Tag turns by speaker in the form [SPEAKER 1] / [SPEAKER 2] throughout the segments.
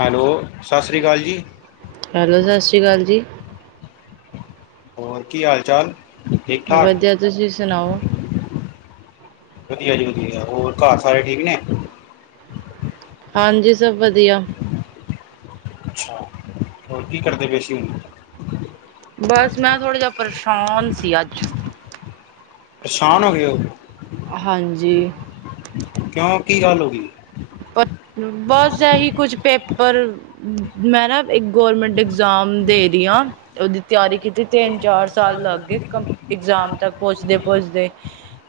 [SPEAKER 1] Hello ਸਸ ਸ੍ਰੀ ਅਕਾਲ ਜੀ।
[SPEAKER 2] ਹੈਲੋ ਸਤਿ ਸ੍ਰੀ ਅਕਾਲ ਜੀ।
[SPEAKER 1] ਹੋਰ ਕੀ ਹਾਲ ਚਾਲ? ਠੀਕ ਠਾਕ
[SPEAKER 2] ਵਧੀਆ, ਤੁਸੀਂ ਸੁਣਾਓ?
[SPEAKER 1] ਵਧੀਆ ਜੀ ਵਧੀਆ, ਹੋਰ ਘਰ ਸਾਰੇ ਠੀਕ ਨੇ?
[SPEAKER 2] ਹਾਂਜੀ ਸਭ ਵਧੀਆ।
[SPEAKER 1] ਅੱਛਾ, ਹੋਰ ਕੀ ਕਰਦੇ ਪਏ ਸੀ?
[SPEAKER 2] ਬਸ ਮੈਂ ਥੋੜ੍ਹਾ ਜਹਾ ਪਰੇਸ਼ਾਨ ਸੀ ਅੱਜ।
[SPEAKER 1] ਪਰੇਸ਼ਾਨ ਹੋ ਗਏ ਓ?
[SPEAKER 2] ਹਾਂਜੀ।
[SPEAKER 1] ਕਿਉਂ ਕੀ ਗੱਲ ਹੋ ਗਈ?
[SPEAKER 2] ਪਰ ਬਸ ਐਹੀ ਕੁਝ ਪੇਪਰ ਮੈਂ ਨਾ ਇੱਕ ਗੌਰਮੈਂਟ ਐਗਜ਼ਾਮ ਦੇ ਰਹੀ ਆ, ਉਹਦੀ ਤਿਆਰੀ ਕੀਤੀ ਤਿੰਨ ਚਾਰ ਸਾਲ ਲੱਗ ਗਏ ਕੰ ਇਗਜ਼ਾਮ ਤੱਕ ਪਹੁੰਚਦੇ ਪਹੁੰਚਦੇ,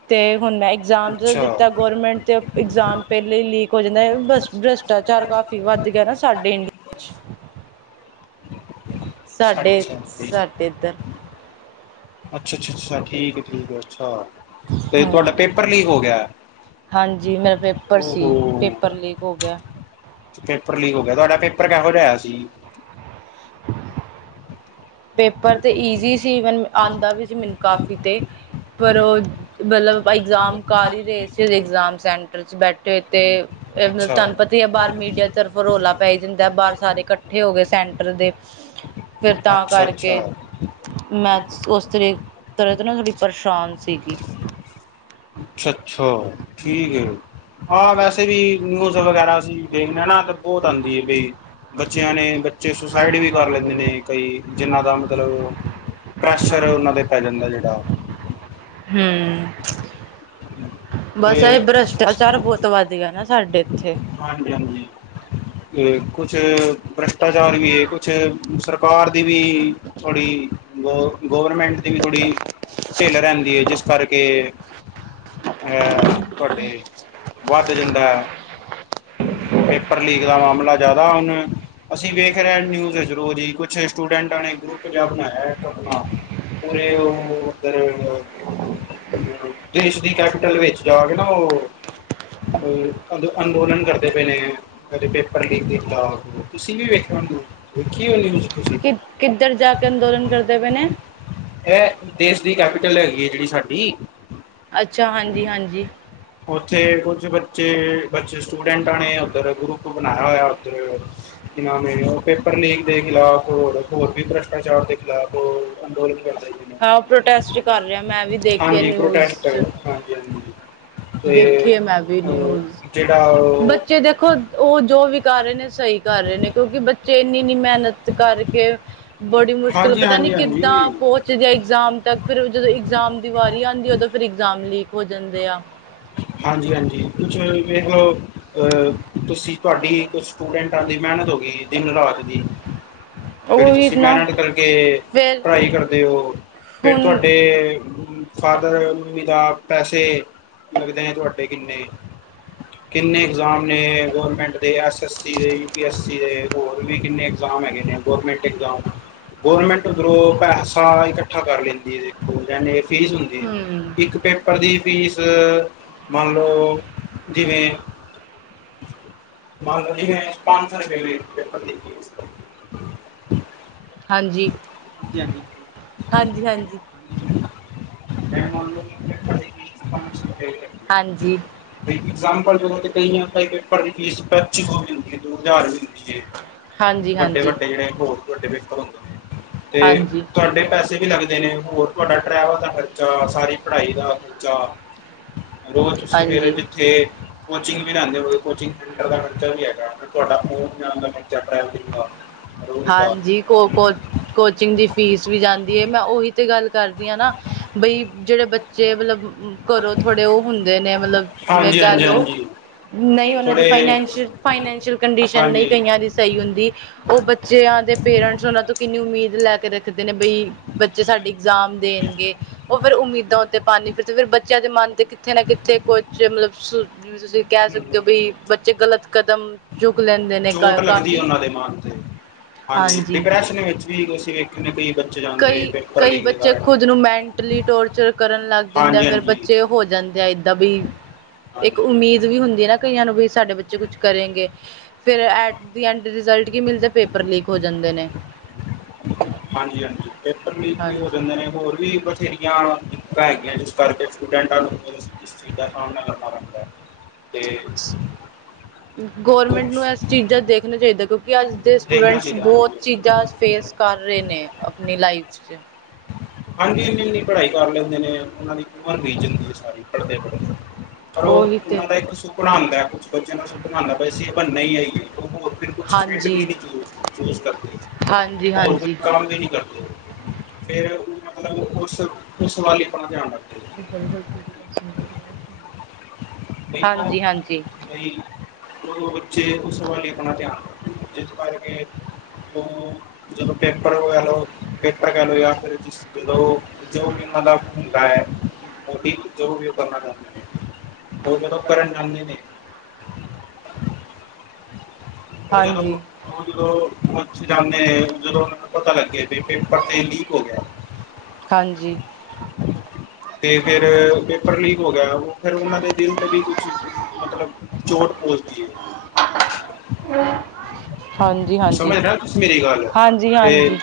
[SPEAKER 2] ਤੇ ਹੁਣ ਮੈਂ ਇਗਜ਼ਾਮ
[SPEAKER 1] ਅੱਛਾ
[SPEAKER 2] ਦਿੱਤਾ ਗੌਰਮੈਂਟ ਤੇ ਇਗਜ਼ਾਮ ਪਹਿਲੇ ਹੀ ਲੀਕ ਹੋ ਜਾਂਦਾ। ਬਸ ਭ੍ਰਿਸ਼ਟਾਚਾਰ ਕਾਫ਼ੀ ਵੱਧ ਗਿਆ ਨਾ ਸਾਡੇ ਇੰਡੀਆ ਵਿੱਚ। ਸਾਡੇ ਸਾਡੇ
[SPEAKER 1] ਅੱਛਾ
[SPEAKER 2] ਇੱਧਰ।
[SPEAKER 1] ਅੱਛਾ ਅੱਛਾ ਅੱਛਾ ਠੀਕ ਆ ਠੀਕ ਅੱਛਾ ਤੇ ਤੁਹਾਡਾ
[SPEAKER 2] ਹਮ
[SPEAKER 1] ਪੇਪਰ ਲੀਕ ਹੋ ਗਿਆ।
[SPEAKER 2] ਹਾਂਜੀ ਮੇਰਾ ਪੇਪਰ
[SPEAKER 1] ਓ
[SPEAKER 2] ਸੀ,
[SPEAKER 1] ਹੋ
[SPEAKER 2] ਪੇਪਰ ਲੀਕ ਹੋ ਗਿਆ।
[SPEAKER 1] ਪੇਪਰ ਲੀਕ ਹੋ ਗਿਆ, ਤੁਹਾਡਾ ਪੇਪਰ ਕਿਹੋ ਜਿਹਾ ਹੋਇਆ ਸੀ?
[SPEAKER 2] ਹ ਪੇਪਰ ਤੇ ਈਜ਼ੀ ਸੀ, ਪਰ ਮੈਨੂੰ ਆਂਦਾ ਵੀ ਸੀ ਮੈਨੂੰ ਕਾਫੀ ਤੇ। ਪਰ ਉਹ ਮਤਲਬ ਇਗਜ਼ਾਮ ਕਰ ਹੀ ਰਹੇ ਸੀ ਇਗਜ਼ਾਮ ਸੈਂਟਰ ਚ ਬੈਠ ਬੈਠੇ ਤੇ ਮਤਲਬ
[SPEAKER 1] ਅੱਛਾ
[SPEAKER 2] ਤੁਹਾਨੂੰ ਪਤਾ ਹੀ ਐ ਬਾਹਰ ਮੀਡੀਆ ਤਰਫੋਂ ਰੌਲਾ ਪੈ ਜਾਂਦਾ ਬਾਹਰ ਸਾਰੇ ਇੱਕਠੇ ਇਕੱਠੇ ਹੋ ਗਏ ਸੈਂਟਰ ਦੇ। ਫਿਰ ਤਾਂ
[SPEAKER 1] ਅੱਛਾ ਅੱਛਾ।
[SPEAKER 2] ਕਰਕੇ ਮੈਂ ਉਸ ਤਰ੍ਹਾਂ ਤੋਂ ਨਾ ਥੋੜੀ ਪਰੇਸ਼ਾਨ ਸੀਗੀ।
[SPEAKER 1] ਅੱਛਾ ਅੱਛਾ ਠੀਕ ਏ। ਹਾਂ ਵੈਸੇ ਵੀ ਨਿਊਜ਼ ਵਗੈਰਾ ਅਸੀਂ ਦੇਖਦੇ ਆ ਨਾ ਤੇ ਬਹੁਤ ਆਂਦੀ ਏ ਬਈ ਬੱਚਿਆਂ ਨੇ, ਬੱਚੇ ਸੁਸਾਈਡ ਵੀ ਕਰ ਲੈਂਦੇ ਨੇ ਕਈ। ਜਿੰਨਾਂ ਦਾ ਮਤਲਬ ਪ੍ਰੈਸ਼ਰ ਉਹਨਾਂ ਤੇ ਪੈ ਜਾਂਦਾ ਜਿਹੜਾ।
[SPEAKER 2] ਹੂੰ।
[SPEAKER 1] [inaudible]
[SPEAKER 2] ਬਸ ਇਹ
[SPEAKER 1] ਤੇ
[SPEAKER 2] ਭ੍ਰਿਸ਼ਟਾਚਾਰ ਬਹੁਤ ਵੱਧ ਗਿਆ ਨਾ ਸਾਡੇ ਐਥੇ।
[SPEAKER 1] ਹਾਂਜੀ- ਹਾਂਜੀ ਏ ਕੁਛ ਭ੍ਰਿਸ਼ਟਾਚਾਰ ਵੀ ਏ ਕੁਛ ਸਰਕਾਰ ਦੀ ਵੀ ਥੋੜੀ, ਗ ਗੌਰਮੈਂਟ ਦੀ ਵੀ ਥੋੜੀ ਢਿਲ ਰਹਦੀ ਏ ਜਿਸ ਕਰਕੇ ਅ ਤੁਹਾਡੇ ਵੱਧ ਜਾਂਦਾ। ਪੇਪਰ ਲੀਕ ਦਾ ਮਾਮਲਾ ਜਿਆਦਾ ਹੁਣ, ਅਸੀਂ ਵੇਖ ਰਹੇ ਨਿਊਜ਼ ਵਿਚ ਰੋਜ਼ ਈ ਕੁ ਫੇਰ ਸਟੂਡੈਂਟਾ ਨੇ ਗੁਪ -ਰੁੱਪ ਜਾਂ ਬਣਾਇਆਂ ਇੱਕ ਆਪਣਾ, ਓਰੇ ਉਹ ਓਧਰ ਦੇਸ਼ ਦੀ ਕੈਪੀਟਲ ਵਿੱਚ ਜਾ ਕੇ ਨਾ ਓ ਅੰ ਅੰਦੋਲਨ ਕਰਦੇ ਪਏ ਨੇ। ਕਦੇ ਪੇਪਰ ਲੀਕ [unintelligible] ਤੁਸੀਂ ਵੀ ਵੇਖਿਆ ਹੋਣਾਂ, ਵੇਖੀਂ ਹੋਣੀਂ।
[SPEAKER 2] ਕਿ ਕਿੱਧਰ ਜਾ ਕੇ ਅੰਦੋਲਨ ਕਰਦੇ ਪਏ ਨੇ।
[SPEAKER 1] ਇਹ ਦੇਸ਼ ਦੀ ਕੈਪੀਟਲ ਹੈਗੀ ਹੈ ਜਿਹੜੀ ਸਾਡੀ
[SPEAKER 2] ਅੱਛਾ ਹਾਂਜੀ- ਹਾਂਜੀ।
[SPEAKER 1] ਓਥੇ ਕੁੱਝ ਬੱਚੇ ਬੱਚ ਸਟੂਡੈਂਟਾਂ ਨੇ ਉੱਧਰ ਗਰੁੱਪ ਬਣਾਇਆ ਹੋਇਆ ਉਧਰ ਕੀ ਨਾਂਮ ਏ। ਪੇਪਰ ਲੀਕ ਦੇ ਖਿਲਾਫ਼ ਹੋਰ- ਹੋਰ ਵੀ ਭ੍ਰਿਸ਼ਟਾਚਾਰ ਦੇ ਖਿਲਾਫ਼ ਅੰਦੋਲਨ ਕਰਦੇ ਜੀ।
[SPEAKER 2] ਹਾਂ ਉਹ ਪ੍ਰੋਟੈਸਟ ਕਰ ਰਿਹਾ, ਮੈਂ ਵੀ ਦੇਖਿਆ
[SPEAKER 1] ਹਾਂਜੀ
[SPEAKER 2] ਨਿਊਜ਼
[SPEAKER 1] ਪ੍ਰੋਟੈਸਟ
[SPEAKER 2] ਚ।
[SPEAKER 1] ਹਾਂਜੀ- ਹਾਂਜੀ ਤੇ
[SPEAKER 2] ਦੇਖੀਏ ਮੈਂ ਵੀ
[SPEAKER 1] ਓ
[SPEAKER 2] ਨਿਊਜ਼
[SPEAKER 1] ਜਿਹੜਾ ਉਹ
[SPEAKER 2] ਬੱਚੇ ਦੇਖੋ ਉਹ ਜੋ ਵੀ ਕਰ ਰਹੇ ਨੇ ਸਹੀ ਕਰ ਰਹੇ ਨੇ, ਕਿਉਂਕਿ ਬੱਚੇ ਏਨੀ- ਏਨੀ ਮਿਹਨਤ ਕਰਕੇ ਬੜੀ ਮੁਸ਼ਕਿਲ
[SPEAKER 1] ਹਾਂਜੀ
[SPEAKER 2] ਪਤਾ ਨੀ
[SPEAKER 1] ਹਾਂਜੀ ਹਾਂਜੀ
[SPEAKER 2] ਕਿੱਦਾਂ ਪਹੁੰਚਦੇ ਆ ਇਗਜਾਮ ਤੱਕ ਫਿਰ ਜਦੋਂ ਇਗਜਾਮ ਦੀ ਵਾਰੀ ਆਂਦੀ, ਉਦੋਂ ਫਿਰ ਇਗਜ਼ਾਮ ਲੀਕ ਹੋ ਜਾਂਦੇ ਆ।
[SPEAKER 1] ਹਾਂਜੀ- ਹਾਂਜੀ ਕੁੱਛ ਵੇਖਲੋ ਅਹ ਤੁਸੀਂ ਤੁਹਾਡੀ ਕੁੱਛ ਸਟੂਡੈਂਟਾਂ ਦੀ ਮਿਹਨਤ ਹੋ ਗਈ ਦਿਨ ਰਾਤ ਦੀ। ਜਿਹੜੀ
[SPEAKER 2] ਉਹੀ
[SPEAKER 1] ਤੁਸੀਂ
[SPEAKER 2] ਨਾ
[SPEAKER 1] ਮਿਹਨਤ ਕਰਕੇ
[SPEAKER 2] ਫਿਰ
[SPEAKER 1] ਪੜਾਈ ਕਰਦੇ ਓ। ਫਿਰ
[SPEAKER 2] ਹੁਣ
[SPEAKER 1] ਤੁਹਾਡੇ ਫਾਦਰ ਮੰਮੀ ਦਾ ਪੈਸੇ ਲੱਗਦੇ ਨੇ ਤੁਹਾਡੇ ਕਿੰਨੇ- ਕਿੰਨੇ ਇਗਜ਼ਾਮ ਏ ਗੌਰਮੈਂਟ ਦੇ ਐਸ- ਐਸ ਸੀ-ਸ ਦੇ ਯੂ ਐਸਪੀ ਐਸ ਸੀ ਦੇ ਹੋਰ ਵੀ ਕਿੰਨੇ ਇਗਜ਼ਾਮ ਹੈਗੇ ਨੇ, ਗ੍ਰੋਮੈਟ ਉਧਰੋਂ ਪੈਸਾ ਇਕੱਠਾ ਕਰ ਲੈਂਦੀ ਐ ਦੇਖੋ ਕਹਿੰਦੇ ਫੀਸ ਹੁੰਦੀ,
[SPEAKER 2] ਹਮ
[SPEAKER 1] ਇੱਕ ਪੇਪਰ ਦੀ ਫੀਸ ਅ ਮਨ ਲਓ ਜਿਵੇਂ ਮੰਗ ਲੀ ਏ ਪੰਜ ਸੌ ਰੁਪਏ ਇਕ ਪੇਪਰ ਦੀ ਫੀਸ।
[SPEAKER 2] ਹਾਂਜੀ, ਹਾਂਜੀ- ਹਾਂਜੀ, ਹਾਂਜੀ -ਹਾਂਜੀ। ਹਾਂਜੀ।
[SPEAKER 1] ਐਗਜ਼ਾਮਪਲ [unintelligible] ਦੋ ਹਜ਼ਾਰ ਵੀ ਦਿੰਦੀ ਏ,
[SPEAKER 2] ਹਾਂਜੀ
[SPEAKER 1] ਵੱਡੇ-
[SPEAKER 2] ਹਾਂਜੀ
[SPEAKER 1] ਵੱਡੇ ਜਿਹੜੇ ਹੋਰ ਵੱਡੇ ਪੇਪਰ ਹੁੰਦੇ ਨੇ। ਤੇ
[SPEAKER 2] ਹਾਂਜੀ
[SPEAKER 1] ਤੁਹਾਡੇ ਪੈਸੇ ਵੀ ਲੱਗਦੇ ਨੇ ਹੋਰ ਤੁਹਾਡਾ ਟਰੈਵਲ ਦਾ ਖਰਚ ਅ ਸਾਰੀ ਪੜ੍ਹਾਈ ਦਾ ਖਰਚਾ। ਰੋਜ਼ ਤੁਸੀਂ ਫੇਰ
[SPEAKER 2] ਹਾਂਜੀ
[SPEAKER 1] ਜਿੱਥੇ ਕੋਚਿੰਗ ਵੀ ਲੈਂਦੇ ਹੋਓ ਕੋਚਿੰਗ ਦਾ ਖਰਚਾ ਵੀ ਹੈਗਾ ਫੇਰ ਤੁਹਾਡਾ ਆਉਂਣ ਜਾਣ ਦਾ ਖ਼ਰਚਾ ਟਰੈਵਲਿੰਗ ਦਾ। ਰੋਜ਼ ਦਾ
[SPEAKER 2] ਹਾਂਜੀ। ਕੋ ਕੋਚ ਕੋਚਿੰਗ ਦੀ ਫੀਸ ਵੀ ਜਾਂਦੀ ਏ, ਮੈਂ ਉਹੀ ਤੇ ਗੱਲ ਕਰਦੀ ਆ ਨਾ ਬਈ ਜਿਹੜੇ ਬੱਚੇ ਮਤਲਬ ਘਰੋਂ ਥੋੜੇ ਉਹ ਹੁੰਦੇ ਨੇ ਮਤਲਬ ਜਿਵੇਂ
[SPEAKER 1] ਹਾਂਜੀ
[SPEAKER 2] ਕਹਿ
[SPEAKER 1] ਹਾਂਜੀ
[SPEAKER 2] ਲਓ।
[SPEAKER 1] ਹਾਂਜੀ
[SPEAKER 2] ਨਹੀਂ ਉਹਨਾਂ ਦੀ
[SPEAKER 1] ਥੋੜੇ
[SPEAKER 2] ਫਾਈਨੈਸ਼ਈਅ ਫਾਈਨੈਂਸ਼ੀਅਲ ਕੰਡੀਸ਼ਨ ਨਹੀ
[SPEAKER 1] ਹਾਂਜੀ
[SPEAKER 2] ਕਈਆਂ। ਸਹੀ ਹੁੰਦੀ ਉਹ ਬੱਚਿਆਂ ਦੇ ਪੇਰੈਂਟਸ ਉਹਨਾਂ ਤੋਂ ਕਿੰਨੀ ਉਮੀਦ ਲੈ ਕੇ ਰੱਖਦੇ ਨੇ ਬਈ। ਬੱਚੇ ਸਾਡੇ ਇਗਜ਼ਾਮ ਦੇਣਗੇ। ਉਹ ਫੇਰ ਉਮੀਦਾਂ ਉੱਤੇ ਪਾਣੀ ਫਿਰ ਫੇਰ ਬੱਚਿਆਂ ਦੇ ਮਨ ਤੇ ਕਿੱਥੇ ਨਾ ਕਿੱਥੇ ਕੁਛ ਮਤਲਬ। ਤੁਸੀਂ ਕਹਿ ਸਕਦੇ ਓ ਬ‌ਈ ਬੱਚੇ ਗ਼ਲਤ ਕਦਮ ਚੁੱਕ ਲੈਂਦੇ ਨੇ ਕਾਫ਼ੀ।
[SPEAKER 1] ਦਿਮਾਗ ਤੇ ਹਾਂਜੀ ਡਿਪਰੈਸ਼ਨ ਵਿੱਚ ਵੀ ਤੁਸੀਂ ਵੇਖੇ ਨੇ ਕ‌ਈ।
[SPEAKER 2] ਕਈ ਕਈ ਬੱਚੇ ਖੁੱਦ ਨੂੰ ਮੈਂਟਲੀ ਟੋਰਚਰ ਕਰਨ ਲੱਗ ਜਾਂਦੇ ਆ
[SPEAKER 1] ਹਾਂਜੀ
[SPEAKER 2] ਫੇਰ
[SPEAKER 1] ਹਾਂਜੀ
[SPEAKER 2] ਬੱਚੇ। ਤੇ ਹੋ ਜਾਂਦੇ ਆ ਏਦਾਂ ਬਈ।
[SPEAKER 1] ਹਾਂਜੀ
[SPEAKER 2] ਇੱਕ ਉਮੀਦ ਵੀ ਹੁੰਦੀ ਆ ਨਾ ਕਈਆਂ ਨੂੰ ਵੀ ਸਾਡੇ ਬੱਚੇ ਕੁਛ ਕਰੇਗੇ। ਫੇਰ ਐਟ ਐਂਡ ਰਿਜ਼ਲਟ ਕੀ ਮਿਲਦੈ ਪੇਪਰ ਲੀਕ ਹੋ ਜਾਂਦੇ ਨੇ।
[SPEAKER 1] ਹਾਂਜੀ ਹਾਂਜੀ ਪੇਪਰ ਲੀਕ ਵੀ ਹੋ
[SPEAKER 2] ਹਾਂਜੀ
[SPEAKER 1] ਜਾਂਦੇ ਨੇ ਹੋਰ। ਵੀ ਬਥੇਰੀਆਂ ਹੈਗੀਆਂ ਜਿਸ ਕਰਕੇ ਸਟੂਡੈਂਟਾਂ ਨੂੰ ਇਸ ਚੀਜ਼ ਦਾ ਸਾਹਮਣਾ ਕਰਨਾ ਪੈਂਦਾ ਤੇ।
[SPEAKER 2] ਗੌਰਮੈਂਟ ਨੂੰ
[SPEAKER 1] ਕੁਛ
[SPEAKER 2] ਐਸ। ਚੀਜ਼ਾਂ ਦੇਖਣਾ ਚਾਹੀਦਾ ਕਿਉਂਕਿ ਅੱਜ ਦੇ
[SPEAKER 1] ਦੇਖਣਾ
[SPEAKER 2] ਸਟੂਡੈਂਟਸ
[SPEAKER 1] ਚਾਹੀਦਾ
[SPEAKER 2] ਬਹੁਤ ਚੀਜ਼ਾਂ
[SPEAKER 1] ਹੈ
[SPEAKER 2] ਫੇਸ ਕਰ ਰਹੇ ਨੇ ਆਪਣੀ ਲਾਈਫ। ਚ। [unintelligible]
[SPEAKER 1] ਹਾਂਜੀ ਇੰਨੀ ਇੰਨੀ ਪੜ੍ਹਾਈ ਕਰ ਲੈਂਦੇ ਨੇ ਉਹਨਾਂ ਦੀ। ਉਮਰ ਬੀਤ ਜਾਂਦੀ ਐ ਸਾਰੀ ਪੜ੍ਹਦੇ-ਪੜ੍ਹਦੇ। ਪਰ ਉਹ
[SPEAKER 2] ਉਹੀ ਤੇ
[SPEAKER 1] ਉਹਨਾਂ ਦਾ ਇੱਕ ਸੁਪਨਾ ਹੁੰਦੈ ਕੁਛ ਬੱਚਿਆਂ ਦਾ ਸੁਪਨਾ ਹੁੰਦਾ ਬੀ ਅਸੀ ਬਣਨਾ ਹੀ। [inaudible] ਫੇਰ
[SPEAKER 2] ਹਾਂਜੀ ਹਾਂਜੀ ਹਾਂਜੀ ਹਾਂਜੀ
[SPEAKER 1] ਮਤਲਬ ਉਸ ਉਸ ਵੱਲ ਹੀ ਆਪਣਾ ਧਿਆਨ ਰੱਖ।
[SPEAKER 2] ਹਾਂਜੀ ਹਾਂਜੀ।
[SPEAKER 1] ਉਦੋ ਬੱਚੇ ਉਸ ਵੱਲ ਹੀ ਆਪਣਾ ਧਿਆਨ ਜਿਸ ਕਰਕੇ। ਜਦੋਂ ਪੇਪਰ ਵਗੈਰਾ। ਪੇਪਰ ਕਹਿ ਲਓ ਜਾਂ ਫਿਰ ਅੋ ਜੋ ਵੀ ਇਹਨਾਂ ਦਾ ਹੁੰਦਾ ਐ। ਮੋਟੀਵ ਜੋ ਵੀ ਉਹ ਕਰਨਾ ਚਾਹੁੰਦੇ ਨੇ ਹੋਰ ਜਦ ਉਹ ਕਰਨ ਜਾਂਦੇ ਨੇ। ਉਹ ਜਦੋਂ
[SPEAKER 2] ਹਾਂਜੀ
[SPEAKER 1] ਓਹ ਜਦੋਂ। ਪਹੁੰਚ ਜਾਦੇ ਜਦੋਂ ਉਹਨਾਂ ਨੂੰ ਪਤਾ ਲੱਗ ਗਿਆ ਬੀ ਪੇਪਰ ਤੇ ਲੀਕ ਹੋ ਗਿਆ।
[SPEAKER 2] ਹਾਂਜੀ।
[SPEAKER 1] ਤੇ ਫੇਰ ਪੇਪਰ ਲੀਕ ਹੋ ਗਿਆ ਫੇਰ ਉਹਨਾਂ ਦੇ ਦਿਲ ਤੇ ਵੀ ਕੁਛ। ਮਤਲਬ ਚੋਟ ਪਹੁੰਚਦੀ ਏ।
[SPEAKER 2] ਹਾਂਜੀ-ਹਾਂਜੀ
[SPEAKER 1] ਤੇ
[SPEAKER 2] ਹਾਂਜੀ-ਹਾਂਜੀ।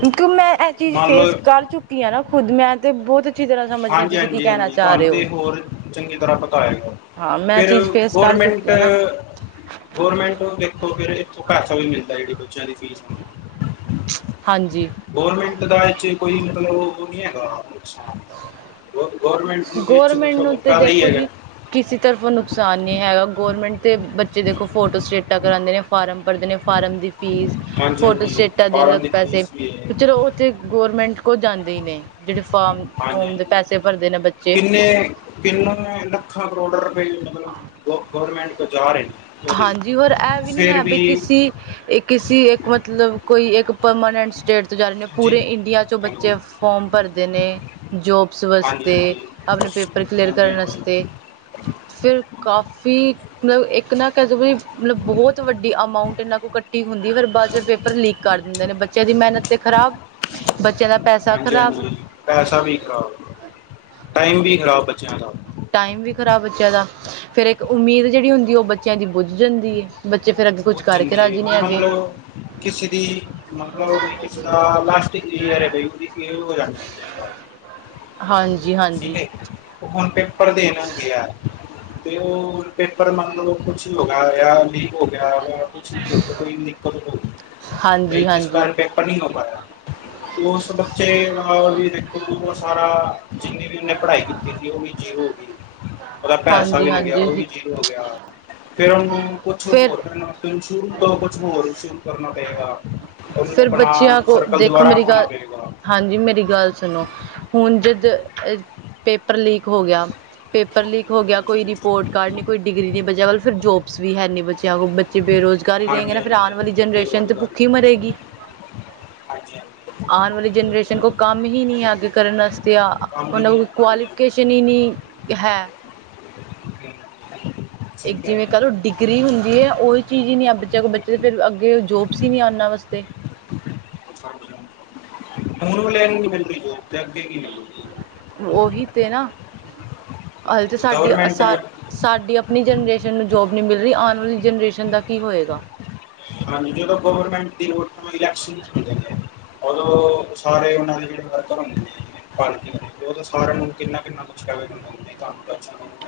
[SPEAKER 2] ਕਿਉਂਕਿ ਮੈਂ ਐਹ ਚੀਜ਼
[SPEAKER 1] ਮੰਨ ਲਓ
[SPEAKER 2] ਫੇਸ ਕਰ ਚੁੱਕੀ ਹਾਂ ਨਾ ਖੁਦ ਮੈਂ ਤੇ ਬਹੁਤ। ਅੱਛੀ ਤਰ੍ਹਾਂ ਸਮਝਦੀ ਆ
[SPEAKER 1] ਹਾਂਜੀ
[SPEAKER 2] ਤੁਸੀਂ ਕੀ
[SPEAKER 1] ਹਾਂਜੀ
[SPEAKER 2] ਕਹਿਣਾ
[SPEAKER 1] ਹਾਂਜੀ
[SPEAKER 2] ਚਾ
[SPEAKER 1] ਤੁਹਾਨੂੰ
[SPEAKER 2] ਰਹੇ ਓ।
[SPEAKER 1] ਤੇ ਹੋਰ ਚੰਗੀ ਤਰ੍ਹਾਂ ਪਤਾ ਹੋਏਗਾ
[SPEAKER 2] ਮੈਂ
[SPEAKER 1] ਫੇਰ
[SPEAKER 2] ਚੀਜ਼ ਫੇਸ ਕਰ
[SPEAKER 1] ਗੌਰਮੈਂਟ।
[SPEAKER 2] ਚੁੱਕੀ ਹਾਂ ਨਾ
[SPEAKER 1] ਗੌਰਮੈਂਟ ਨੂੰ ਦੇਖੋ ਫੇਰ ਇਥੋਂ ਪੈਸਾ ਵੀ ਮਿਲਦਾ ਜਿਹੜੀ ਬੱਚਿਆਂ ਦੀ ਫੀਸ ਨੂੰ।
[SPEAKER 2] ਹਾਂਜੀ।
[SPEAKER 1] ਗੌਰਮੈਂਟ ਦਾ ਇਥੇ ਕੋਈ ਮਤਲਬ ਉਹ ਨੀ ਹੈਗਾ। ਗੌ ਗੌਰਮੈਂਟ ਵਿੱਚ
[SPEAKER 2] ਗੌਰਮੈਂਟ ਨੂੰ
[SPEAKER 1] ਸਗੋਂ
[SPEAKER 2] ਤੇ
[SPEAKER 1] ਫਾਇਦਾ ਹੀ
[SPEAKER 2] ਦੇਖੋ
[SPEAKER 1] ਹੈਗਾ
[SPEAKER 2] ਜੀ। ਕਿਸੀ ਤਰਫੋਂ ਨੁਕਸਾਨ ਨੀ ਹੈਗਾ ਗੌਰਮੈਂਟ ਤੇ ਬੱਚੇ ਦੇਖੋ ਫੋਟੋ-ਸਟੇਟਾਂ ਕਰਾਦੇ ਨੇ। ਫਾਰਮ ਭਰਦੇ ਨੇ ਫਾਰਮ ਦੀ ਫੀਸ
[SPEAKER 1] ਹਾਂਜੀ ਹਾਂਜੀ
[SPEAKER 2] ਫੋਟੋ-ਸਟੇਟਾਂ ਦੇ ਅਲੱਗ
[SPEAKER 1] ਫਾਰਮ ਦੀ
[SPEAKER 2] ਪੈਸੇ
[SPEAKER 1] ਫੀਸ ਵੀ ਹੈ
[SPEAKER 2] ਚਲੋ ਉ। ਤੇ ਗੌਰਮੈਂਟ ਕੋਲ ਜਾਂਦੇ ਹੀ ਨੇ ਜਿਹੜੇ ਫਾਰਮ
[SPEAKER 1] ਹਾਂਜੀ
[SPEAKER 2] ਫੋਮ
[SPEAKER 1] ਹਾਂਜੀ
[SPEAKER 2] ਦੇ ਪੈਸੇ ਭਰਦੇ ਨੇ ਬੱਚੇ।
[SPEAKER 1] ਕਿੰਨੇ ਕਿੰਨੂ ਲੱਖਾ-ਕਰੋਡਾ ਰੁਪ‌ਏ। ਮਤਲਬ ਗੌਰਮੈਂਟ ਕੋਲ ਜਾ ਰਹੇ ਨੇ ਉਹਦੇ ਫੇਰ ਵੀ।
[SPEAKER 2] ਇੱਕ ਕਿਸੀ ਇੱਕ ਮਤਲਬ ਕੋਈ ਇੱਕ ਪਰਮਾਨੈਂਟ ਸਟੇਟ ਤੋਂ ਜਾ ਰਹੇ ਨੇ
[SPEAKER 1] ਹਾਂਜੀ
[SPEAKER 2] ਪੂਰੇ ਇੰਡੀਆ ਚੋਂ
[SPEAKER 1] ਹੈਲੋ
[SPEAKER 2] ਬੱਚੇ ਫੋਮ ਭਰਦੇ ਨੇ। ਜੋਬਸ
[SPEAKER 1] ਹਾਂਜੀ
[SPEAKER 2] ਵਸਤੇ,
[SPEAKER 1] ਹਾਂਜੀ
[SPEAKER 2] ਆਪਣੇ ਪੇਪਰ ਕਲੀਅਰ
[SPEAKER 1] ਹਾਂਜੀ
[SPEAKER 2] ਕਰਨ
[SPEAKER 1] ਹਾਂਜੀ
[SPEAKER 2] ਵਸਤੇ। ਫੇਰ ਕਾਫੀ ਮਤਲਬ ਇੱਕ ਨਾ ਕਹਿ ਦੋ ਮਤਲਬ ਬਹੁਤ ਵੱਡ੍ ਈ ਅਮਾਊਂਟ ਇਹਨਾਂ ਕੋਲ ਇਖਟੀ ਹੁੰਦੀ, ਫਿਰ ਬਾਦ ਚ ਪੇਪਰ ਲੀਕ ਕਰ ਦਿੰਦੇ ਨੇ, ਬੱਚਿਆਂ ਦੀ ਮਿਹਨਤ ਤੇ ਖਰਾਬ। ਬੱਚਿਆਂ ਦਾ ਪੈਸਾ ਖ਼ਰਾਬ
[SPEAKER 1] ਹਾਂਜੀ-ਹਾਂਜੀ, ਪੈਸਾ ਵੀ ਖਰਾਬ, ਟਾਈਮ ਵੀ ਖ਼ਰਾਬ ਬੱਚਿਆਂ ਦਾ।
[SPEAKER 2] ਟਾਈਮ ਵੀ ਖਰਾਬ ਬੱਚਿਆਂ ਦਾ, ਫੇਰ ਇੱਕ ਉਮੀਦ ਜਿਹੜੀ ਹੁੰਦੀ ਉਹ ਬਚ ਬੱਚਿਆਂ ਦੀ ਬੁੱਝ ਜਾਂਦੀ ਏ, ਬੱਚੇ ਫੇਰ ਅੱਗੇ ਕੁਛ ਕਰਕੇ
[SPEAKER 1] ਪੁੱਜਣਗੇ
[SPEAKER 2] ਰਾਜੀ ਨੇ ਹੈਗੇ।
[SPEAKER 1] ਮਤਲਬ ਬਈ ਕਿਸੇ ਦਾ ਲਸਟ ਇਅਰ ਹੈ ਬਈ ਹੈ ੳਸਦੀ ਕਲਿਅਰ ਹੋ ਜਾਣੀ ਅਗਲੇ ਸਾਲ। ਠੀਕ
[SPEAKER 2] ਹਾਂਜੀ-ਹਾਂਜੀ।
[SPEAKER 1] ਹੈ ਹੁਣ ਪੇਪਰ ਦੇਣ ਗਿਆ ਤੇ ਉ ਪੇਪਰ ਮੰਨ ਲਓ ਕੁਛ ਹੀ ਹੋ ਨਾ ਗਿਆ, ਲੀਕ ਹੋ ਗਿਆ ਕੁਛ ਵੀ ਹੋ ਸਕਦਾ [unintelligible] ਬਈ
[SPEAKER 2] ਹਾਂਜੀ
[SPEAKER 1] ਜਿਸ
[SPEAKER 2] ਹਾਂਜੀ
[SPEAKER 1] ਬਾਰੇ ਪੇਪਰ ਪੇਪਰ ਨੀ ਹੋ ਪਾਇਆ। ਉਸ ਬੱਚੇ ਨਾਲ ਵੀ ਦੇਖੋ ਉਹ ਸਾਰਾ ਜਿੰਨੀ ਵੀ ਉਹਨੇ ਪੜ੍ਹਾਈ ਕੀਤੀ ਸੀ ਉਹ ਵੀ ਜੀਰੋ। ਉਹਦਾ ਪੈਸਾ
[SPEAKER 2] ਹਾਂਜੀ
[SPEAKER 1] ਵੀ ਲੱਗਿਆ,
[SPEAKER 2] ਹਾਂਜੀ
[SPEAKER 1] ਉ ਵੀ ਜੀਰੋ ਹੋ ਗਿਆ। ਫਿਰ ਉਹਨੂੰ ਕੁਛ
[SPEAKER 2] ਫਿਰ
[SPEAKER 1] ਹੋਰ ਕਰਨ ਵਸਤੇ ਸ਼ੁਰੂ ਤੋਂ ਕੁਛ ਹੋਰ ਸ਼ੁਰੂ ਕਰਨਾ ਪਏਗਾ। ਉਹਨੂੰ
[SPEAKER 2] ਫਿਰ
[SPEAKER 1] ਆਪਣਾ
[SPEAKER 2] ਬੱਚਿਆਂ ਕੋ
[SPEAKER 1] ਸਰਕਲ
[SPEAKER 2] ਦੇਖੋ
[SPEAKER 1] ਦੁਬਾਰਾ
[SPEAKER 2] ਮੇਰੀ
[SPEAKER 1] ਬਣਾਣਾ
[SPEAKER 2] ਗੱਲ
[SPEAKER 1] ਪਏਗਾ।
[SPEAKER 2] ਹਾਂਜੀ, ਮੇਰੀ ਗੱਲ ਸੁਣੋ, ਹੁਣ ਜਦ ਪੇਪਰ ਲੀਕ ਹੋ ਗਿਆ ਪੇਪਰ ਲੀਕ ਹੋ ਗਿਆ, ਕੋਈ ਰਿਪੋਰਟ ਕਾਰਡ ਨੀ ਕੋਈ ਡਿਗਰੀ ਨੀ ਬਚਿਆ ਵਲ, ਫਿਰ ਜੋਬ ਬੁਕਸ ਵੀ ਹੈ ਨੀ ਬੱਚੇਿਆ ਕੋਲ, ਬੱਚੇ ਬੇਰੁਜ਼ਗਾਰ ਹੀ
[SPEAKER 1] ਹਾਂਜੀ
[SPEAKER 2] ਰਹੇਗੇ ਨਾ ਫਿਰ
[SPEAKER 1] ਹਾਂਜੀ
[SPEAKER 2] ਆਣ ਵਾਲੀ ਜਨਰੇਸ਼ਨ ਤੇ ਭੁੱਖੀ ਮਰੇਗੀ।
[SPEAKER 1] ਹਾਂਜੀ-ਹਾਂਜੀ।
[SPEAKER 2] ਆਣ ਵਾਲੀ ਜਨਰੇਸ਼ਨ ਕੋਲ ਕੰਮ ਹੀ ਨੀ ਅਗੇ ਕਰਨ ਵਸਤੇ
[SPEAKER 1] ਕੰਮ ਨਹੀਂ
[SPEAKER 2] ਉਹਨਾਂ ਕੋਲ
[SPEAKER 1] ਹੈ ਹਾਂਜੀ ਹਾਂਜੀ
[SPEAKER 2] ਕੁਆਲਿਫਿਕੇਸਨ- ਚਨਨੀ ਹੈ।
[SPEAKER 1] [unintelligible] ਸਹੀ
[SPEAKER 2] ਇੱਕ
[SPEAKER 1] ਕਹਿ
[SPEAKER 2] ਜਿਵੇਂ
[SPEAKER 1] ਰਹੇ ਹੋ।
[SPEAKER 2] ਕਰੋ ਡਿਗ ਗਰੀ ਹੁੰਦੀ ਹੈ, ਉਹੀ ਚੀਜ਼ ਹੀ ਨੀ ਬੱਚਿਆਂ ਕੋਲ ਬੱਚੇ ਫਿਰ ਅੱਗੇ ਜੋਬਸ ਹੀ ਨੀ ਏਨਾਂ ਵਸਤੇ।
[SPEAKER 1] ਹੁਣ ਵਾਲਿਆਂ ਨੂੰ ਨੀ ਮਿਲਦੀ ਜੋਬ ਤੇ ਅੱਗੇ ਕੀ ਮਿਲੂਗੀ।
[SPEAKER 2] ਉਹੀ ਤੇ ਨਾ, ਹਜੇ ਤੇ ਸਾਡੀ ਅਸ
[SPEAKER 1] ਗਵਰਨਮੈਂਟ
[SPEAKER 2] ਸਾਡੀ ਆਪਣੀ ਜਨਰੇਸ਼ਨ ਨੂੰ ਜੋਬ ਨੀ ਮਿਲ ਰਹੀ ਆਣ ਵਾਲੀ ਜਨਰੇਸ਼ਨ ਦਾ ਕੀ ਹੋਏਗਾ?
[SPEAKER 1] ਹਾਂਜੀ, ਜਦੋਂ ਗੌਰਮੈਂਟ ਦੀ ਲੋਣ ਇਲੈਕਸ਼ਨ ਚ ਉਦੋਂ ਸਾਰੇ ਉਹਨਾਂ ਦੇ ਜਿਹੜੇ ਵਰਕਰ ਹੁੰਦੇ ਨੇ ਪਾਰਟੀ ਉਹਦੋ ਸਾਰਿਆਂ ਨੂੰ ਕਿੰਨਾ-ਕਿੰਨਾ [unintelligible]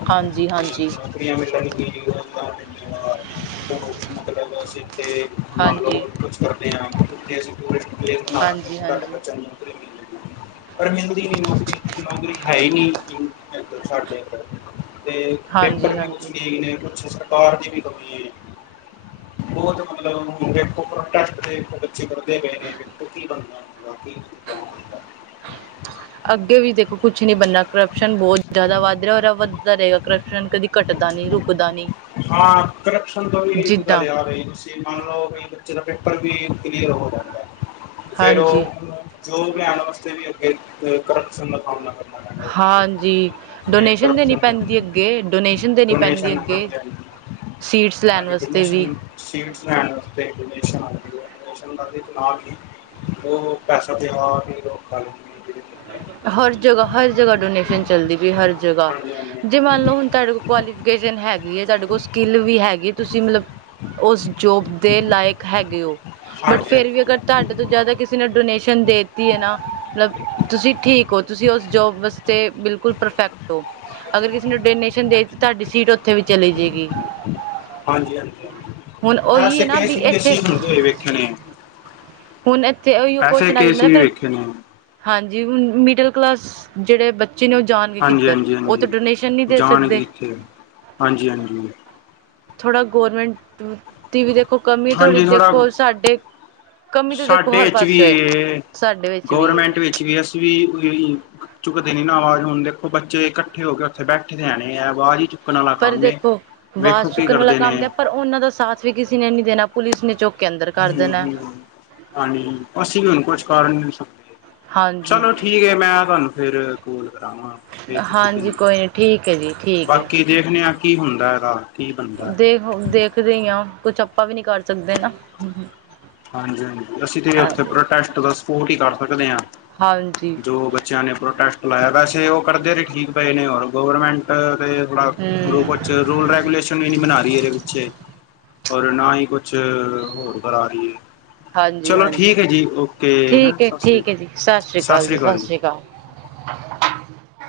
[SPEAKER 2] ਹਾਂਜੀ ਹਾਂਜੀ
[SPEAKER 1] ਨੌਕਰੀਆਂ ਮਿਲਣ ਹੋਰ ਮਤਲਬ ਅਸੀਂ ਤੇ ਮੰਨ ਲਓ
[SPEAKER 2] ਹਾਂਜੀ
[SPEAKER 1] ਕੁਛ ਕਰਦੇ ਹਾਂ, ਉਥੇ ਅਸੀਂ ਟੂਰਿਸਟ ਪਲੇਸ ਬਣਾ ਲਾਂਗੇ
[SPEAKER 2] ਹਾਂਜੀ
[SPEAKER 1] ਘੱਟ
[SPEAKER 2] ਹਾਂਜੀ
[SPEAKER 1] ਬਣ ਅਰੇ ਮਿਲਦੀ ਨੀ ਨੌਕਰੀ- ਨੌਕਰੀ ਹੈ ਹੀ ਨੀ। ਬਿਲਕੁਲ, ਸਾਡੇ ਏ ਤੇ ਪੇਪਰ
[SPEAKER 2] ਹਾਂਜੀ
[SPEAKER 1] ਵੀ ਕੁਛ
[SPEAKER 2] ਹਾਂਜੀ
[SPEAKER 1] ਲੀਕ ਨੇ ਕੁਛ [unintelligible] ਕਮੀ ਏ। ਬਹੁਤ ਮਤਲਬ ਵੇਖੋੋ ਬੱਚੇ ਕਰਦੇ ਪਏ ਨੇ ਦੇਖੋ ਕੀ ਬਣਦਾ ਉਹਨਾਂ ਦਾ
[SPEAKER 2] ਅੱਗੇ ਵੀ ਦੇਖੋ ਕੁਛ ਨੀ ਬਣਨਾ ਕਰਪਸ਼ਨ ਬਹੁਤ ਜ਼ਿਆਦਾ ਵੱਧ ਰਿਹਾ ਰ ਵੱਧਦਾ ਰਹੇਗਾ ਕਰਪਸ਼ਨ ਕਦੀ ਘੱਟਦਾ ਨਹੀਂ ਰੁਕ ਰੁਕ ਦਾ ਨੀ।
[SPEAKER 1] ਹਾਂ, ਕਰਪਸ਼ਨ ਤੋਂ ਵੀ ਇਕ ਗੱਲ ਯਾਦ ਆਈ। ਜੇ ਮੰਨ ਲਓ ਵੀ ਬੱਚੇ ਦਾ ਪੇਪਰ ਵੀ ਕਲੀਅਰ ਹੋ ਜਾਂਦਾ ਫੇਰ
[SPEAKER 2] ਹਾਂਜੀ
[SPEAKER 1] ਉਹ ਜੋਬ ਲਿਆਣ ਵਸਤੇ ਵੀ ਅੱਗੇ ਕਰਪਸ਼ਨ ਦਾ ਕਮ ਕਰ
[SPEAKER 2] ਹਾਂਜੀ, ਡੋਨੇਸ਼ਨ ਦੇਣੀ
[SPEAKER 1] ਕਰਪਸ਼ਨ
[SPEAKER 2] ਪੈਂਦੀ ਅ ਅੱਗੇ ਡੋਨੇਸ਼ਨ ਦੇਣੀ ਪੈਂਦੀ
[SPEAKER 1] ਡੋਨੇਸ਼ਨ
[SPEAKER 2] ਅੱਗੇ
[SPEAKER 1] ਆਉਂਦੀ ਹੈ
[SPEAKER 2] ਸੀਟਸ ਲੈਣ ਵਾਸਤੇ ਵੀ।
[SPEAKER 1] ਸੀਟਸ ਲੈਣ ਆਸਤੇ ਡੋਨੇਸ਼ਨ ਆਂਦੀ ਐ ਡੋਨੇਸ਼ਨ ਕਰਦੇ ਨਾਲ ਈ ਓ ਪੈਸਾ ਤੇ ਆਪ ਈ ਲੋਕ ਖਾ ਲੇਂਦੇ।
[SPEAKER 2] ਹਰ ਜਗਾ ਹਰ ਜਗਾ ਡੋਨੇਸ਼ਨ ਚੱਲਦੀ ਪਈ ਹਰ ਜਗਾ
[SPEAKER 1] ਹਾਂਜੀ ਹਾਂਜੀ
[SPEAKER 2] ਜੇ ਮੰਨ
[SPEAKER 1] ਹਾਂਜੀ।
[SPEAKER 2] ਲਓ ਹੁਨ ਤਾਡੇ ਕੋਲ ਕੁਆਲੀਫਿਕੇਸ਼ਨ ਹੈਗੀ ਏ, ਤਾਡੇ ਕੋਲ ਸਕਿੱਲ ਵੀ ਹੈਗੀ ਤੁਸੀ ਮਲਬ ਓਸ ਜੋਬ ਦੇ ਲਾਏਕ ਹੈਗੇ ਓ ਬਟ
[SPEAKER 1] ਹਾਂਜੀ
[SPEAKER 2] ਫੇਰ ਵੀ
[SPEAKER 1] ਹਾਂਜੀ
[SPEAKER 2] ਅਗਰ ਤਾਡੇ ਤੋਂ ਜਾਦਾ ਕਿਸ ਨੇ ਡੋਨੇਸ਼ਨ ਦੇ ਦਿੱਤੀ ਏ ਨਾ ਮਲਬ ਤੁਸੀ ਠੀਕ ਓ। ਤੁਸੀ ਓਸ ਜੋਬ ਵਾਸਤੇ ਬਿਲਕੁਲ ਪਰਫੈਕਟ ਓ। ਅਗਰ ਕਿਸੀ ਨੇ ਡੋਨੇਸ਼ਨ ਦੇਤਾ ਤਾਡੀ ਸੀਟ ਓਥੇ ਵੀ ਚਲੇ ਜੇਗੀ।
[SPEAKER 1] ਹਾਂਜੀ ਹਾਂਜੀ
[SPEAKER 2] ਉਹੀ
[SPEAKER 1] ਆਸੇ
[SPEAKER 2] ਹੈ ਨਾ
[SPEAKER 1] ਕੇ ਸੀ ਵੀ
[SPEAKER 2] ਇੱਥੇ
[SPEAKER 1] ਅਸੀ ਹੁੰਦੇ ਵੇਖੇ ਨੇ।
[SPEAKER 2] ਹੁਨ ਏਥੇ ਓਈਓ
[SPEAKER 1] ਐਸੇ
[SPEAKER 2] ਕੋਸ਼ਚਨ ਆ
[SPEAKER 1] ਕੇਸ
[SPEAKER 2] ਜਾਂਦਾ ਨਾ
[SPEAKER 1] ਵੀ
[SPEAKER 2] ਫੇਰ।
[SPEAKER 1] ਵੇਖੇ ਨੇ
[SPEAKER 2] ਹਾਂ ਜੀ, ਮਿਡਲ ਕਲਾਸ ਜੇੜੇ ਬਚੇ ਨੇ ਓ ਜਾਣਗੇ
[SPEAKER 1] ਹਾਂਜੀ
[SPEAKER 2] ਕਿੱਧਰ?
[SPEAKER 1] ਹਾਂਜੀ
[SPEAKER 2] ਓ
[SPEAKER 1] ਹਾਂਜੀ
[SPEAKER 2] ਤਾਂ ਡੋਨੇਸ਼ਨ ਨੀ ਦੇ
[SPEAKER 1] ਜਾਣਗੇ
[SPEAKER 2] ਸਕਦੇ।
[SPEAKER 1] ਇੱਥੇ ਹਾਂਜੀ ਹਾਂਜੀ
[SPEAKER 2] ਥੋੜਾ ਗੋਰਮੇਂਟ ਦੀ ਵੀ ਦੇਖੋ ਕਮੀ ਥੋੜੀ
[SPEAKER 1] ਹਾਂਜੀ ਥੋੜਾ
[SPEAKER 2] ਦੇਖੋ ਸਾਡੇ ਕਮੀ ਤਾਂ ਦੇਖੋ
[SPEAKER 1] ਸਾਡੇ
[SPEAKER 2] ਹਰ
[SPEAKER 1] ਏਚ ਵੀ
[SPEAKER 2] ਪਾਸੇ ਹੋਏ
[SPEAKER 1] ਏ,
[SPEAKER 2] ਸਾਡੇ ਵਿੱਚ ਵੀ ਹੈ
[SPEAKER 1] ਗੌਰਮੈਂਟ ਵਿੱਚ ਵੀ ਅਸੀ ਵੀ ਚੁਕਦੇ ਨੀ ਨਾ ਵਾਜ ਹੁਨ ਦੇਖੋ ਬੱਚੇ ਕੱਠੇ ਹੋ ਕੇ ਓਥੇ ਬੈਠੇ ਦੇ ਹੈ ਨੇ ਐ ਵਾਜ਼ ਈ ਚੁੱਕ
[SPEAKER 2] ਪਰ ਦੇਖੋ, ਵਾਜ਼ ਚੁੱਕਣ ਵਾਲਾ
[SPEAKER 1] ਕਰਦੇ ਨੇ
[SPEAKER 2] ਕੰਮ ਤੇ ਪਰ ਓਨਾਂ ਦਾ ਸਾਥ ਵੀ ਕਿਸੀ ਨੇ ਨੀ ਦੇਣਾ ਪੁਲਿਸ ਨੇ ਚੁੱਕ ਕੇ ਅੰਦਰ ਕਰ
[SPEAKER 1] ਹੂੰ
[SPEAKER 2] ਦੇਣਾ
[SPEAKER 1] ਹੂੰ ਹਾਂਜੀ ਅਸੀ ਵੀ ਹੁਨ ਕੁਛ ਕਰ ਨੀ ਸਕਦੇ।
[SPEAKER 2] ਹਾਂਜੀ
[SPEAKER 1] ਚਲੋ ਠੀਕ ਐ, ਮੈਂ ਤਾਨੂੰ ਫੇਰ ਕੋਲ ਕਰਾਂਗਾ। ਫੇਊ
[SPEAKER 2] ਹਾਂਜੀ
[SPEAKER 1] ਤੁਸੀ,
[SPEAKER 2] ਕੋਈ ਨਹੀਂ ਠੀਕ ਹੈ ਜੀ ਠੀਕ ਹੈ
[SPEAKER 1] ਬਾਕੀ ਦੇਖਨੇ ਆਂ ਕੀ ਹੁੰਦੈ ਏਦਾ
[SPEAKER 2] ਦੇਖ ਦੇਖਦੇ ਈ ਆਂ, ਕੁਛ ਆਪਾਂ ਵੀ ਨੀ ਕਰ ਸਕਦੇ ਨਾ।
[SPEAKER 1] ਹਾਂਜੀ ਹਾਂਜੀ ਅਸੀ ਤੇ ਓਥੇ
[SPEAKER 2] ਹਾਂਜੀ
[SPEAKER 1] ਪ੍ਰਟੈਸਟ ਦਾ ਸਪੋਰਟ ਈ ਕਰ ਸਕਦੇ ਆਂ
[SPEAKER 2] ਹਾਂਜੀ
[SPEAKER 1] ਜੋ ਬੱਚੇਆਂ ਨੇ ਪ੍ਰੋਟੈਸਟ ਲਾਏਆ ਵੈਸੇ ਓ ਕਰਦੇ ਤੇ ਠੀਕ ਪਏ ਨੇ ਔਰ ਗਵਰਮੈਂਟ ਤੇ ਥੋੜਾ ਗੂ
[SPEAKER 2] ਹਮ
[SPEAKER 1] ਰੂਲ ਰੈਗੂਲੇਸ਼ਨ ਵੀ ਨੀ ਬਨਾ ਰੀ ਏਦੇ ਵਿਚੇ ਔਰ ਨਾ ਈ ਕੁਛ ਹੋਰ ਕਰਾ ਰੀਏ।
[SPEAKER 2] ਹਾਂਜੀ ਹਾਂਜੀ,
[SPEAKER 1] ਹੈ
[SPEAKER 2] ਠੀਕ ਏ,
[SPEAKER 1] ਸਤਿ ਸ਼੍ਰੀ
[SPEAKER 2] ਠੀਕ ਏ
[SPEAKER 1] ਅਕਾਲ
[SPEAKER 2] ਜੀ। ਸਤਿ ਸ਼੍ਰੀ ਅਕਾਲ ਜੀ, ਸਤਿ ਸ਼੍ਰੀ ਅਕਾਲ।